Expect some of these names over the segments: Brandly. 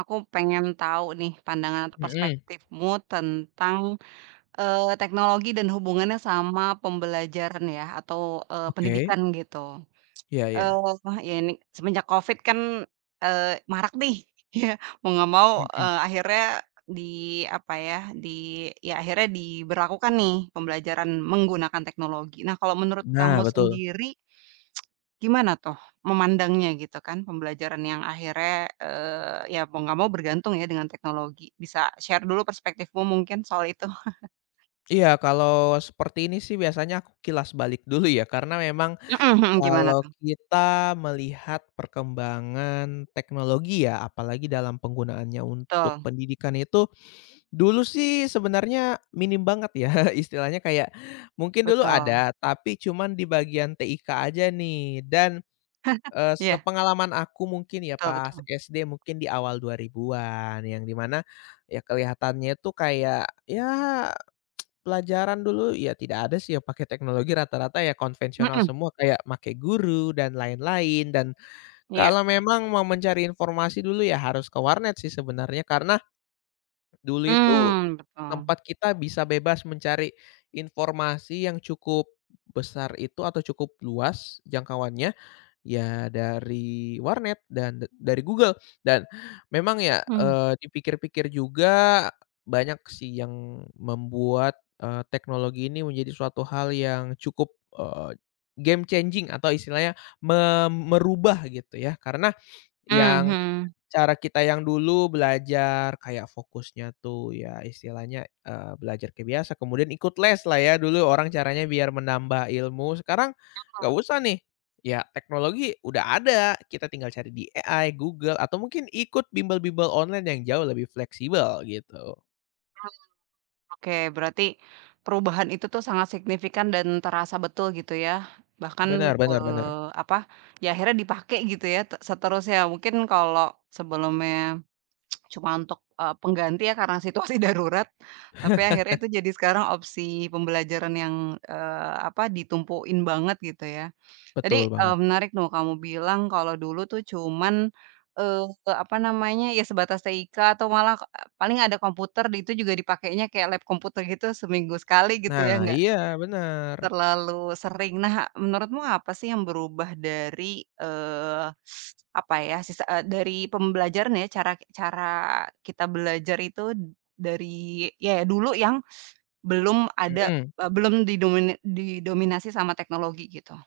Aku pengen tahu nih pandangan atau Mhm. perspektifmu tentang, teknologi dan hubungannya sama pembelajaran ya atau, Oke, pendidikan gitu. iya iya. Eee, Ya ini semenjak Covid kan, marak nih ya mau nggak mau, Mhm. Akhirnya di apa ya, di ya akhirnya diberlakukan nih pembelajaran menggunakan teknologi. Nah kalau menurut Nah, kamu betul. sendiri gimana toh memandangnya gitu kan, pembelajaran yang akhirnya, ya mau nggak mau bergantung ya dengan teknologi. Bisa share dulu perspektifmu mungkin soal itu? Iya, kalau seperti ini sih biasanya aku kilas balik dulu ya, karena memang Mhm mhm, gimana kalau tuh? kita melihat perkembangan teknologi ya, apalagi dalam penggunaannya untuk Betul pendidikan itu, dulu sih sebenarnya minim banget ya. Istilahnya kayak mungkin dulu betul. ada, tapi cuman di bagian TIK aja nih. Dan Iya, sepengalaman aku mungkin ya betul pas betul. SD mungkin di awal 2000-an, yang di mana ya kelihatannya tuh kayak ya pelajaran dulu ya tidak ada sih yang pakai teknologi, rata-rata ya konvensional Mhm, semua kayak make guru dan lain-lain. Dan iya. kalau memang mau mencari informasi dulu ya harus ke warnet sih sebenarnya, karena dulu itu Mmm, betul. tempat kita bisa bebas mencari informasi yang cukup besar itu atau cukup luas jangkauannya. Ya dari warnet dan dari Google. Dan memang ya, Mmm, dipikir-pikir juga banyak sih yang membuat, teknologi ini menjadi suatu hal yang cukup, game changing atau istilahnya merubah gitu ya, karena yang mhm. Cara kita yang dulu belajar kayak fokusnya tuh ya istilahnya, belajar kayak biasa kemudian ikut les lah, ya dulu orang caranya biar menambah ilmu. Sekarang nggak usah nih, ya teknologi udah ada, kita tinggal cari di AI, Google, atau mungkin ikut bimbel-bimbel online yang jauh lebih fleksibel gitu. Oke, berarti perubahan itu tuh sangat signifikan dan terasa betul gitu ya. Bahkan, Benar benar benar. eee, apa, ya akhirnya dipakai gitu ya te seterusnya. Mungkin kalau sebelumnya cuma untuk, pengganti ya karena situasi darurat, tapi akhirnya itu jadi sekarang opsi pembelajaran yang, ditumpuin banget gitu ya. Tadi, Betul banget. menarik tuh kamu bilang kalau dulu tuh cuman, eee, apa namanya, ya sebatas TIK atau malah, paling ada komputer di itu juga dipakainya kayak lab komputer gitu seminggu sekali gitu ya, Nah nggak iya benar, terlalu sering. Nah, menurutmu apa sih yang berubah dari, eee, apa ya, sisa dari pembelajaran ya, cara cara kita belajar itu dari ya ya, dulu yang belum ada, mhm. Belum didominasi sama teknologi gitu?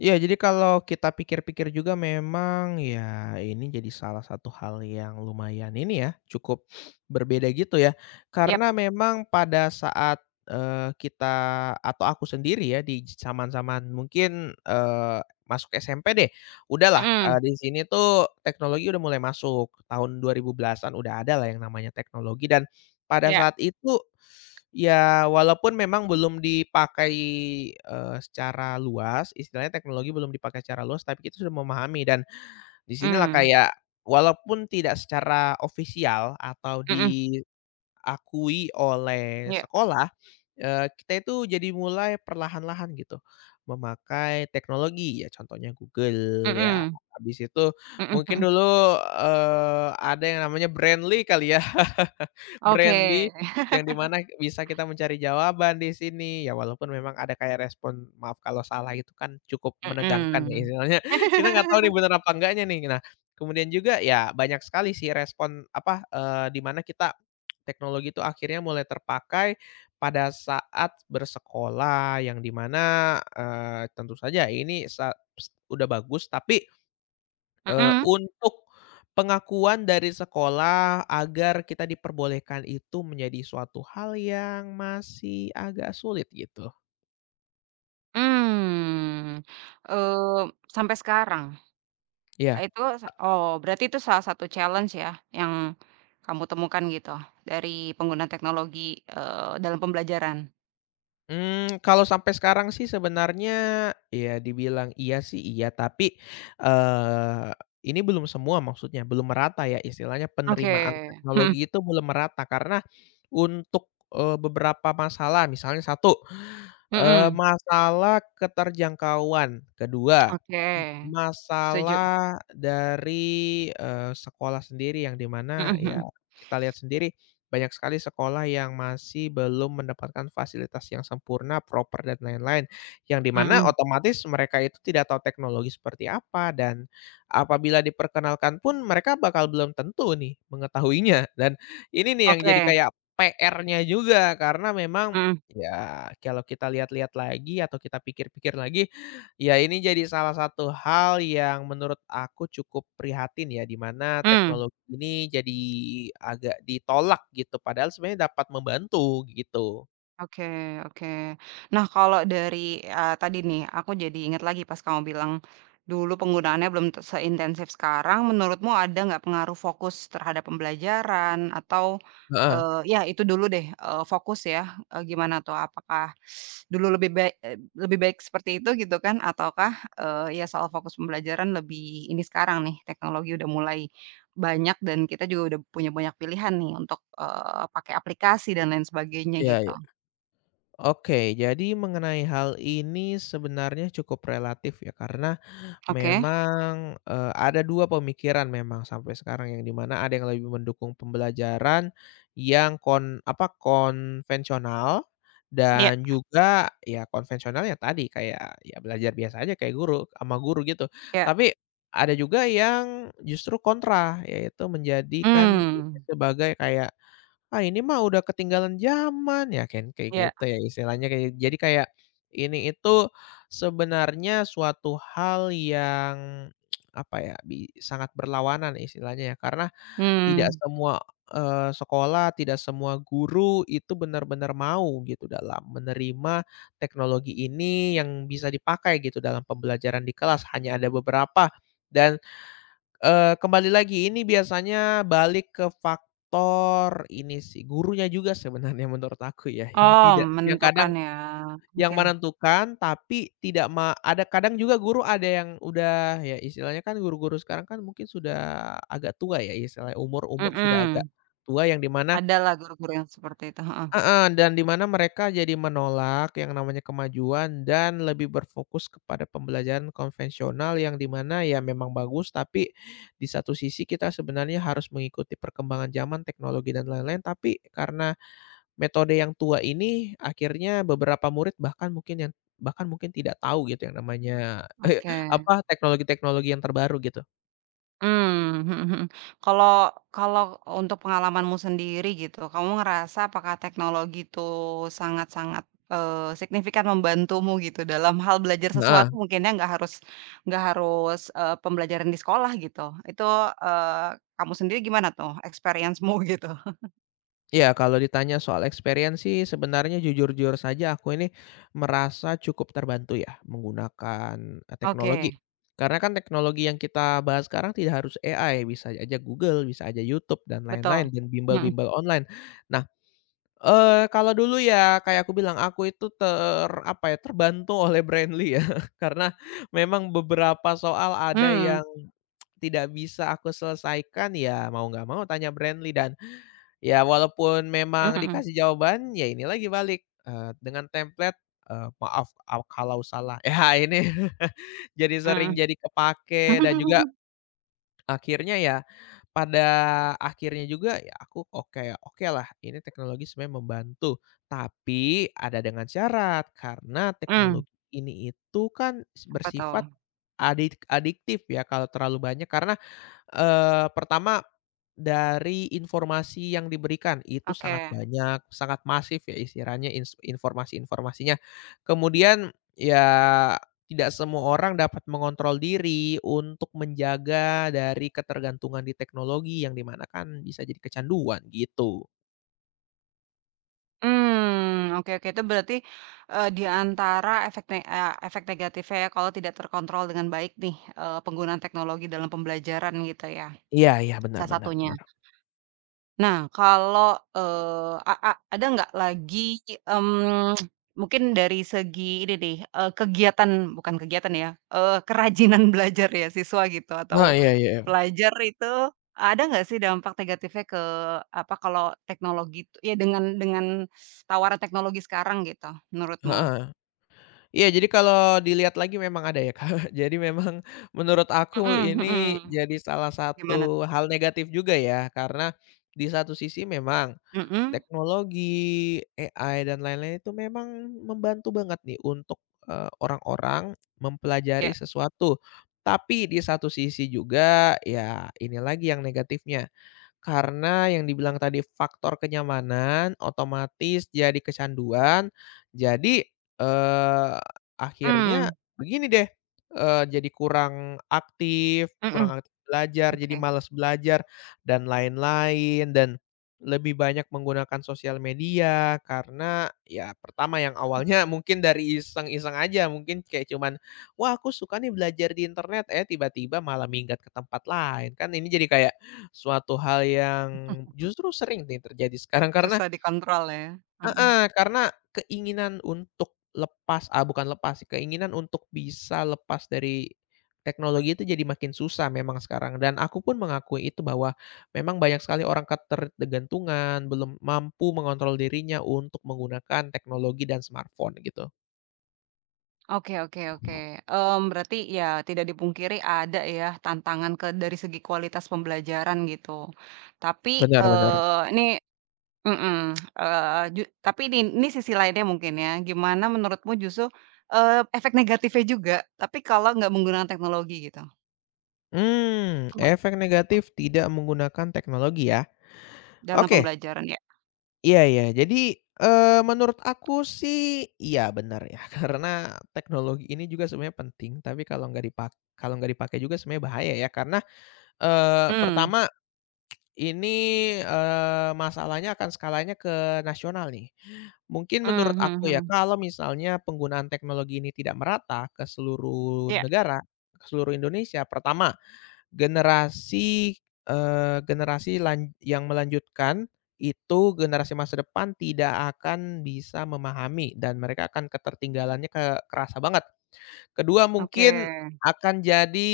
Iya, jadi kalau kita pikir-pikir juga memang ya ini jadi salah satu hal yang lumayan ini ya, cukup berbeda gitu ya. Yap, Karena memang pada saat, kita atau aku sendiri ya di zaman-zaman mungkin, masuk SMP deh, udahlah, mhm, di sini tuh teknologi udah mulai masuk. Tahun 2010-an udah ada lah yang namanya teknologi, dan pada Ya. saat itu ya, walaupun memang belum dipakai, secara luas, istilahnya teknologi belum dipakai secara luas, tapi kita sudah memahami. Dan di sinilah Mmm, kayak walaupun tidak secara ofisial atau mhm, diakui oleh iya, sekolah, kita itu jadi mulai perlahan-lahan gitu memakai teknologi, ya contohnya Google, ya. mhm, Habis itu mhm mungkin mhm. dulu, ada yang namanya Brandly kali ya? Brandly, Oke, yang di mana bisa kita mencari jawaban di sini. Ya walaupun memang ada kayak respon maaf kalau salah, itu kan cukup menegangkan ya mhm. istilahnya, kita nggak tahu nih bener apa enggaknya nih. Nah, kemudian juga ya banyak sekali sih respon apa, di mana teknologi itu akhirnya mulai terpakai pada saat bersekolah, yang di mana, tentu saja ini udah bagus, tapi Mhm, untuk pengakuan dari sekolah agar kita diperbolehkan itu menjadi suatu hal yang masih agak sulit gitu. mmm, eee, sampai sekarang? Iya, Itu sa oh, berarti itu salah satu challenge ya, yang kamu temukan gitu, dari penggunaan teknologi, dalam pembelajaran? Kalau sampai sekarang sih sebenarnya ya dibilang iya sih iya, tapi, eee, ini belum semua maksudnya, belum merata ya istilahnya, Oke, penerimaan teknologi mhm itu belum merata. Karena untuk, beberapa masalah misalnya satu, mhm, masalah keterjangkauan. Kedua, oke. Setuju, masalah dari, sekolah sendiri, yang di mana mhm ya mhm kita lihat sendiri banyak sekali sekolah yang masih belum mendapatkan fasilitas yang sempurna, proper, dan lain-lain. Yang di mana mhm, otomatis mereka itu tidak tahu teknologi seperti apa, dan apabila diperkenalkan pun mereka bakal belum tentu nih mengetahuinya. Dan ini nih yang jadi oke, kayak PR-nya juga, karena memang mhm, ya kalau kita lihat-lihat lagi atau kita pikir-pikir lagi, ya ini jadi salah satu hal yang menurut aku cukup prihatin ya, di mana mmm. teknologi ini jadi agak ditolak gitu, padahal sebenarnya dapat membantu, gitu. Oke oke. Nah, kalau dari, tadi nih, aku jadi ingat lagi pas kamu bilang, dulu penggunaannya belum te seintensif sekarang, menurutmu ada nggak pengaruh fokus terhadap pembelajaran atau, Heeh, ya itu dulu deh, fokus ya, gimana tuh? Apakah dulu lebih baik seperti itu gitu kan? Ataukah, ya soal fokus pembelajaran lebih ini sekarang nih, teknologi udah mulai banyak dan kita juga udah punya banyak pilihan nih untuk, pakai aplikasi dan lain sebagainya iya gitu? iya. Oke, jadi mengenai hal ini sebenarnya cukup relatif ya, karena Oke, memang, ada 2 pemikiran memang sampai sekarang, yang di mana ada yang lebih mendukung pembelajaran yang konvensional, Iya. dan juga ya konvensional ya tadi kayak ya belajar biasa aja kayak guru sama guru gitu. Iya, Tapi ada juga yang justru kontra, yaitu menjadikan ini mmm, sebagai kayak, "Ah, ini mah udah ketinggalan zaman, ya kan," kayak Iya. gitu ya istilahnya, kayak jadi kayak ini itu sebenarnya suatu hal yang apa ya, sangat berlawanan istilahnya ya, karena tidak Mhm, semua, sekolah, tidak semua guru itu benar-benar mau gitu dalam menerima teknologi ini yang bisa dipakai gitu dalam pembelajaran di kelas, hanya ada beberapa. Dan kembali lagi ini biasanya balik ke faktor ini sih, gurunya juga sebenarnya, menurut aku ya, yang oh tidak yang kadang menentukan ya, yang oke, menentukan, tapi tidak ada kadang juga guru ada yang udah, ya istilahnya kan guru-guru sekarang kan mungkin sudah agak tua ya, istilahnya umur umur sudah agak Mhm, tua, yang di mana adalah guru-guru yang seperti itu, heeh. heeh, dan di mana mereka jadi menolak yang namanya kemajuan dan lebih berfokus kepada pembelajaran konvensional, yang di mana ya memang bagus, tapi di satu sisi kita sebenarnya harus mengikuti perkembangan zaman, teknologi dan lain-lain. Tapi karena metode yang tua ini, akhirnya beberapa murid bahkan mungkin yang bahkan mungkin tidak tahu gitu yang namanya, Oke, apa, teknologi-teknologi yang terbaru gitu. mmm, mhm mhm, kalau kalau untuk pengalamanmu sendiri gitu, kamu ngerasa apakah teknologi itu sangat-sangat, signifikan membantumu gitu dalam hal belajar Heeh. sesuatu mungkin ya, nggak harus, pembelajaran di sekolah gitu, itu, kamu sendiri gimana tuh experience-mu gitu? Iya, kalau ditanya soal experience sih sebenarnya jujur-jujur saja aku ini merasa cukup terbantu ya menggunakan, teknologi. Oke. Karena kan teknologi yang kita bahas sekarang tidak harus AI, bisa aja Google, bisa aja YouTube dan Betul, lain-lain, dan mhm, bimbel-bimbel online. Nah, kalau dulu ya kayak aku bilang, aku itu terbantu oleh brandly ya, karena memang beberapa soal ada mmm, yang tidak bisa aku selesaikan, ya mau nggak mau tanya Brandly, dan ya walaupun memang mhm dikasih jawaban, ya ini lagi balik, dengan template, "Maaf, aw kalau salah." Ya ini jadi sering mhm, jadi kepake. Dan juga mmm, akhirnya ya, pada akhirnya juga ya aku oke, okelah ini teknologi sebenarnya membantu, tapi ada dengan syarat, karena teknologi ini itu kan apa tuh? bersifat adiktif ya kalau terlalu banyak. Karena pertama, dari informasi yang diberikan itu sangat Oke, banyak, sangat masif ya istilahnya, informasi-informasinya. Kemudian ya tidak semua orang dapat mengontrol diri untuk menjaga dari ketergantungan di teknologi, yang di mana kan bisa jadi kecanduan gitu. mmm, oke oke itu berarti, di antara efek ne efek negatifnya ya kalau tidak terkontrol dengan baik nih, penggunaan teknologi dalam pembelajaran gitu ya, Iya iya, benar salah benar satunya. benar. Nah, kalau, a a ada nggak lagi, mmm, mungkin dari segi ini deh, kegiatan bukan kegiatan ya, kerajinan belajar ya siswa gitu atau Heeh, iya iya, pelajar itu, ada nggak sih dampak negatifnya ke apa, kalau teknologi itu ya dengan tawaran teknologi sekarang gitu, menurutmu? heeh. Iya, jadi kalau dilihat lagi memang ada ya, Kak. Jadi memang menurut aku Mhm ini mhm. jadi salah Gimana? satu hal negatif juga ya, karena di satu sisi memang Mhm? teknologi, AI, dan lain-lain itu memang membantu banget nih untuk, orang-orang mempelajari Ya. sesuatu. Tapi di satu sisi juga, ya ini lagi yang negatifnya. Karena yang dibilang tadi faktor kenyamanan, otomatis jadi kecanduan, jadi, eee, akhirnya Mmm, begini deh, jadi kurang aktif mhm, kurang aktif belajar, jadi oke. malas belajar dan lain-lain, dan lebih banyak menggunakan sosial media. Karena ya pertama yang awalnya mungkin dari iseng-iseng aja, mungkin kayak cuman, "Wah aku suka nih belajar di internet," eh tiba-tiba malah minggat ke tempat lain, kan ini jadi kayak suatu hal yang justru sering nih terjadi sekarang, karena Susah dikontrol ya? Mhm. heeh, karena keinginan untuk lepas, ah, bukan lepas sih, keinginan untuk bisa lepas dari teknologi itu jadi makin susah memang sekarang, dan aku pun mengakui itu bahwa memang banyak sekali orang ketergantungan, belum mampu mengontrol dirinya untuk menggunakan teknologi dan smartphone gitu. Oke oke oke, mmm, berarti ya tidak dipungkiri ada ya tantangan ke dari segi kualitas pembelajaran gitu. Tapi, Benar benar. eee, ini mhm, ju tapi ini sisi lainnya mungkin ya, gimana menurutmu justru, efek negatifnya juga, tapi kalau nggak menggunakan teknologi gitu, Mmm, ama efek negatif tidak menggunakan teknologi ya. dalam Oke. pembelajaran ya? Iya iya. Jadi, menurut aku sih iya benar ya, karena teknologi ini juga sebenarnya penting, tapi kalau nggak dipak kalau nggak dipakai juga sebenarnya bahaya ya. Karena, Hmm pertama ini, masalahnya akan skalanya ke nasional nih. Mungkin hmm menurut hmm. aku ya, Mhm. kalau misalnya penggunaan teknologi ini tidak merata ke seluruh Iya, negara, ke seluruh Indonesia, pertama, generasi, generasi lan yang melanjutkan itu generasi masa depan tidak akan bisa memahami, dan mereka akan ketertinggalannya kerasa banget. Kedua mungkin oke. akan jadi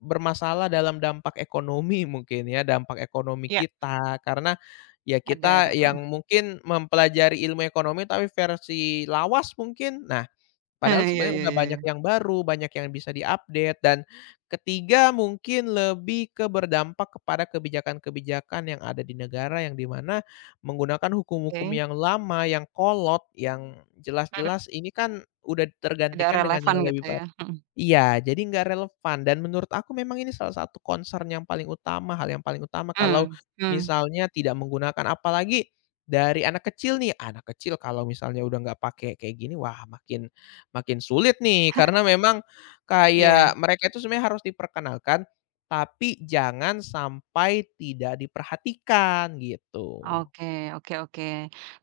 bermasalah dalam dampak ekonomi, mungkin ya, dampak ekonomi Ya kita, karena ya kita ada, mhm. yang mungkin mempelajari ilmu ekonomi tapi versi lawas mungkin. Nah, padahal Iya iya sebenarnya udah iya banyak iya. yang baru, banyak yang bisa di-update. Dan ketiga mungkin lebih ke berdampak kepada kebijakan-kebijakan yang ada di negara, yang di mana menggunakan hukum-hukum Oke, yang lama, yang kolot, yang mhm, jelas-jelas ini kan udah tidak tergantikan dengan relevan yang gitu lebih ya? Mhm, iya, jadi nggak relevan. Dan menurut aku memang ini salah satu concern yang paling utama, hal yang paling utama kalau hmm. Mmm, misalnya tidak menggunakan, apalagi dari anak kecil nih. Anak kecil kalau misalnya udah nggak pakai kayak gini, wah makin makin sulit nih, karena memang kayak iya. mereka itu sebenarnya harus diperkenalkan, tapi jangan sampai tidak diperhatikan gitu, Oke oke oke.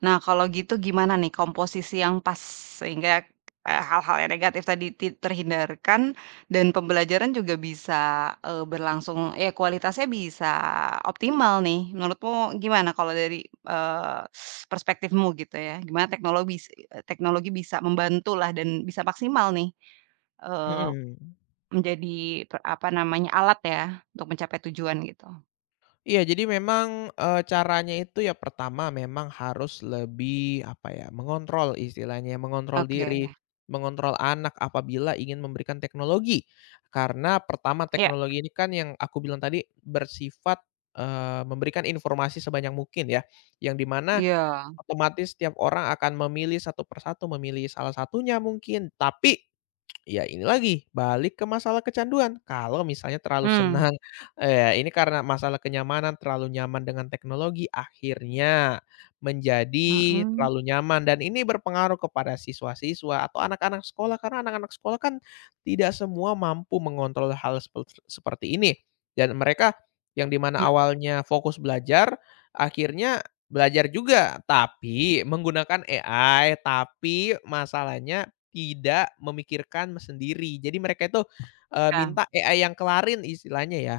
Nah, kalau gitu gimana nih komposisi yang pas sehingga, hal-hal yang negatif tadi ti terhindarkan dan pembelajaran juga bisa, berlangsung ya kualitasnya bisa optimal nih, menurutmu gimana kalau dari, perspektifmu gitu ya, gimana teknologi teknologi bisa membantu lah dan bisa maksimal nih, eee, mhm. menjadi pe apa namanya, alat ya untuk mencapai tujuan gitu? Iya, jadi memang, caranya itu ya pertama memang harus lebih, apa ya, mengontrol istilahnya, mengontrol diri, Oke. mengontrol anak apabila ingin memberikan teknologi. Karena pertama Ya, teknologi ini kan yang aku bilang tadi bersifat, memberikan informasi sebanyak mungkin ya, yang dimana iya. otomatis setiap orang akan memilih satu persatu, memilih salah satunya mungkin. Tapi ya ini lagi, balik ke masalah kecanduan. Kalau misalnya terlalu Hmm. senang, ini karena masalah kenyamanan, terlalu nyaman dengan teknologi, akhirnya menjadi Mhm, terlalu nyaman, dan ini berpengaruh kepada siswa-siswa atau anak-anak sekolah, karena anak-anak sekolah kan tidak semua mampu mengontrol hal seperti ini. Dan mereka yang dimana mhm, awalnya fokus belajar, akhirnya belajar juga, tapi menggunakan AI, tapi masalahnya tidak memikirkan sendiri. Jadi mereka itu, iya. minta AI yang kelarin istilahnya ya,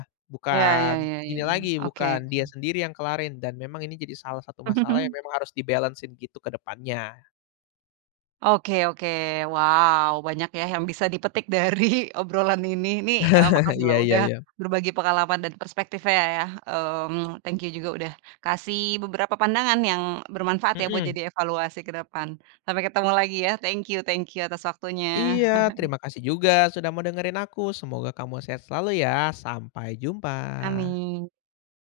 Iya iya bukan iya iya ini iya. lagi, Oke. bukan dia sendiri yang kelarin. Dan memang ini jadi salah satu masalah yang memang harus di gitu ke depannya. Oke oke. Wow, banyak ya yang bisa dipetik dari obrolan ini. Nih, makasih Iya lah iya udah iya. berbagi pengalaman dan perspektifnya ya, ya. Mmm, thank you juga udah kasih beberapa pandangan yang bermanfaat ya buat Mhm. jadi evaluasi ke depan. Sampai ketemu lagi ya. Thank you atas waktunya. Iya, terima kasih juga sudah mau dengerin aku. Semoga kamu sehat selalu ya. Sampai jumpa. Amin.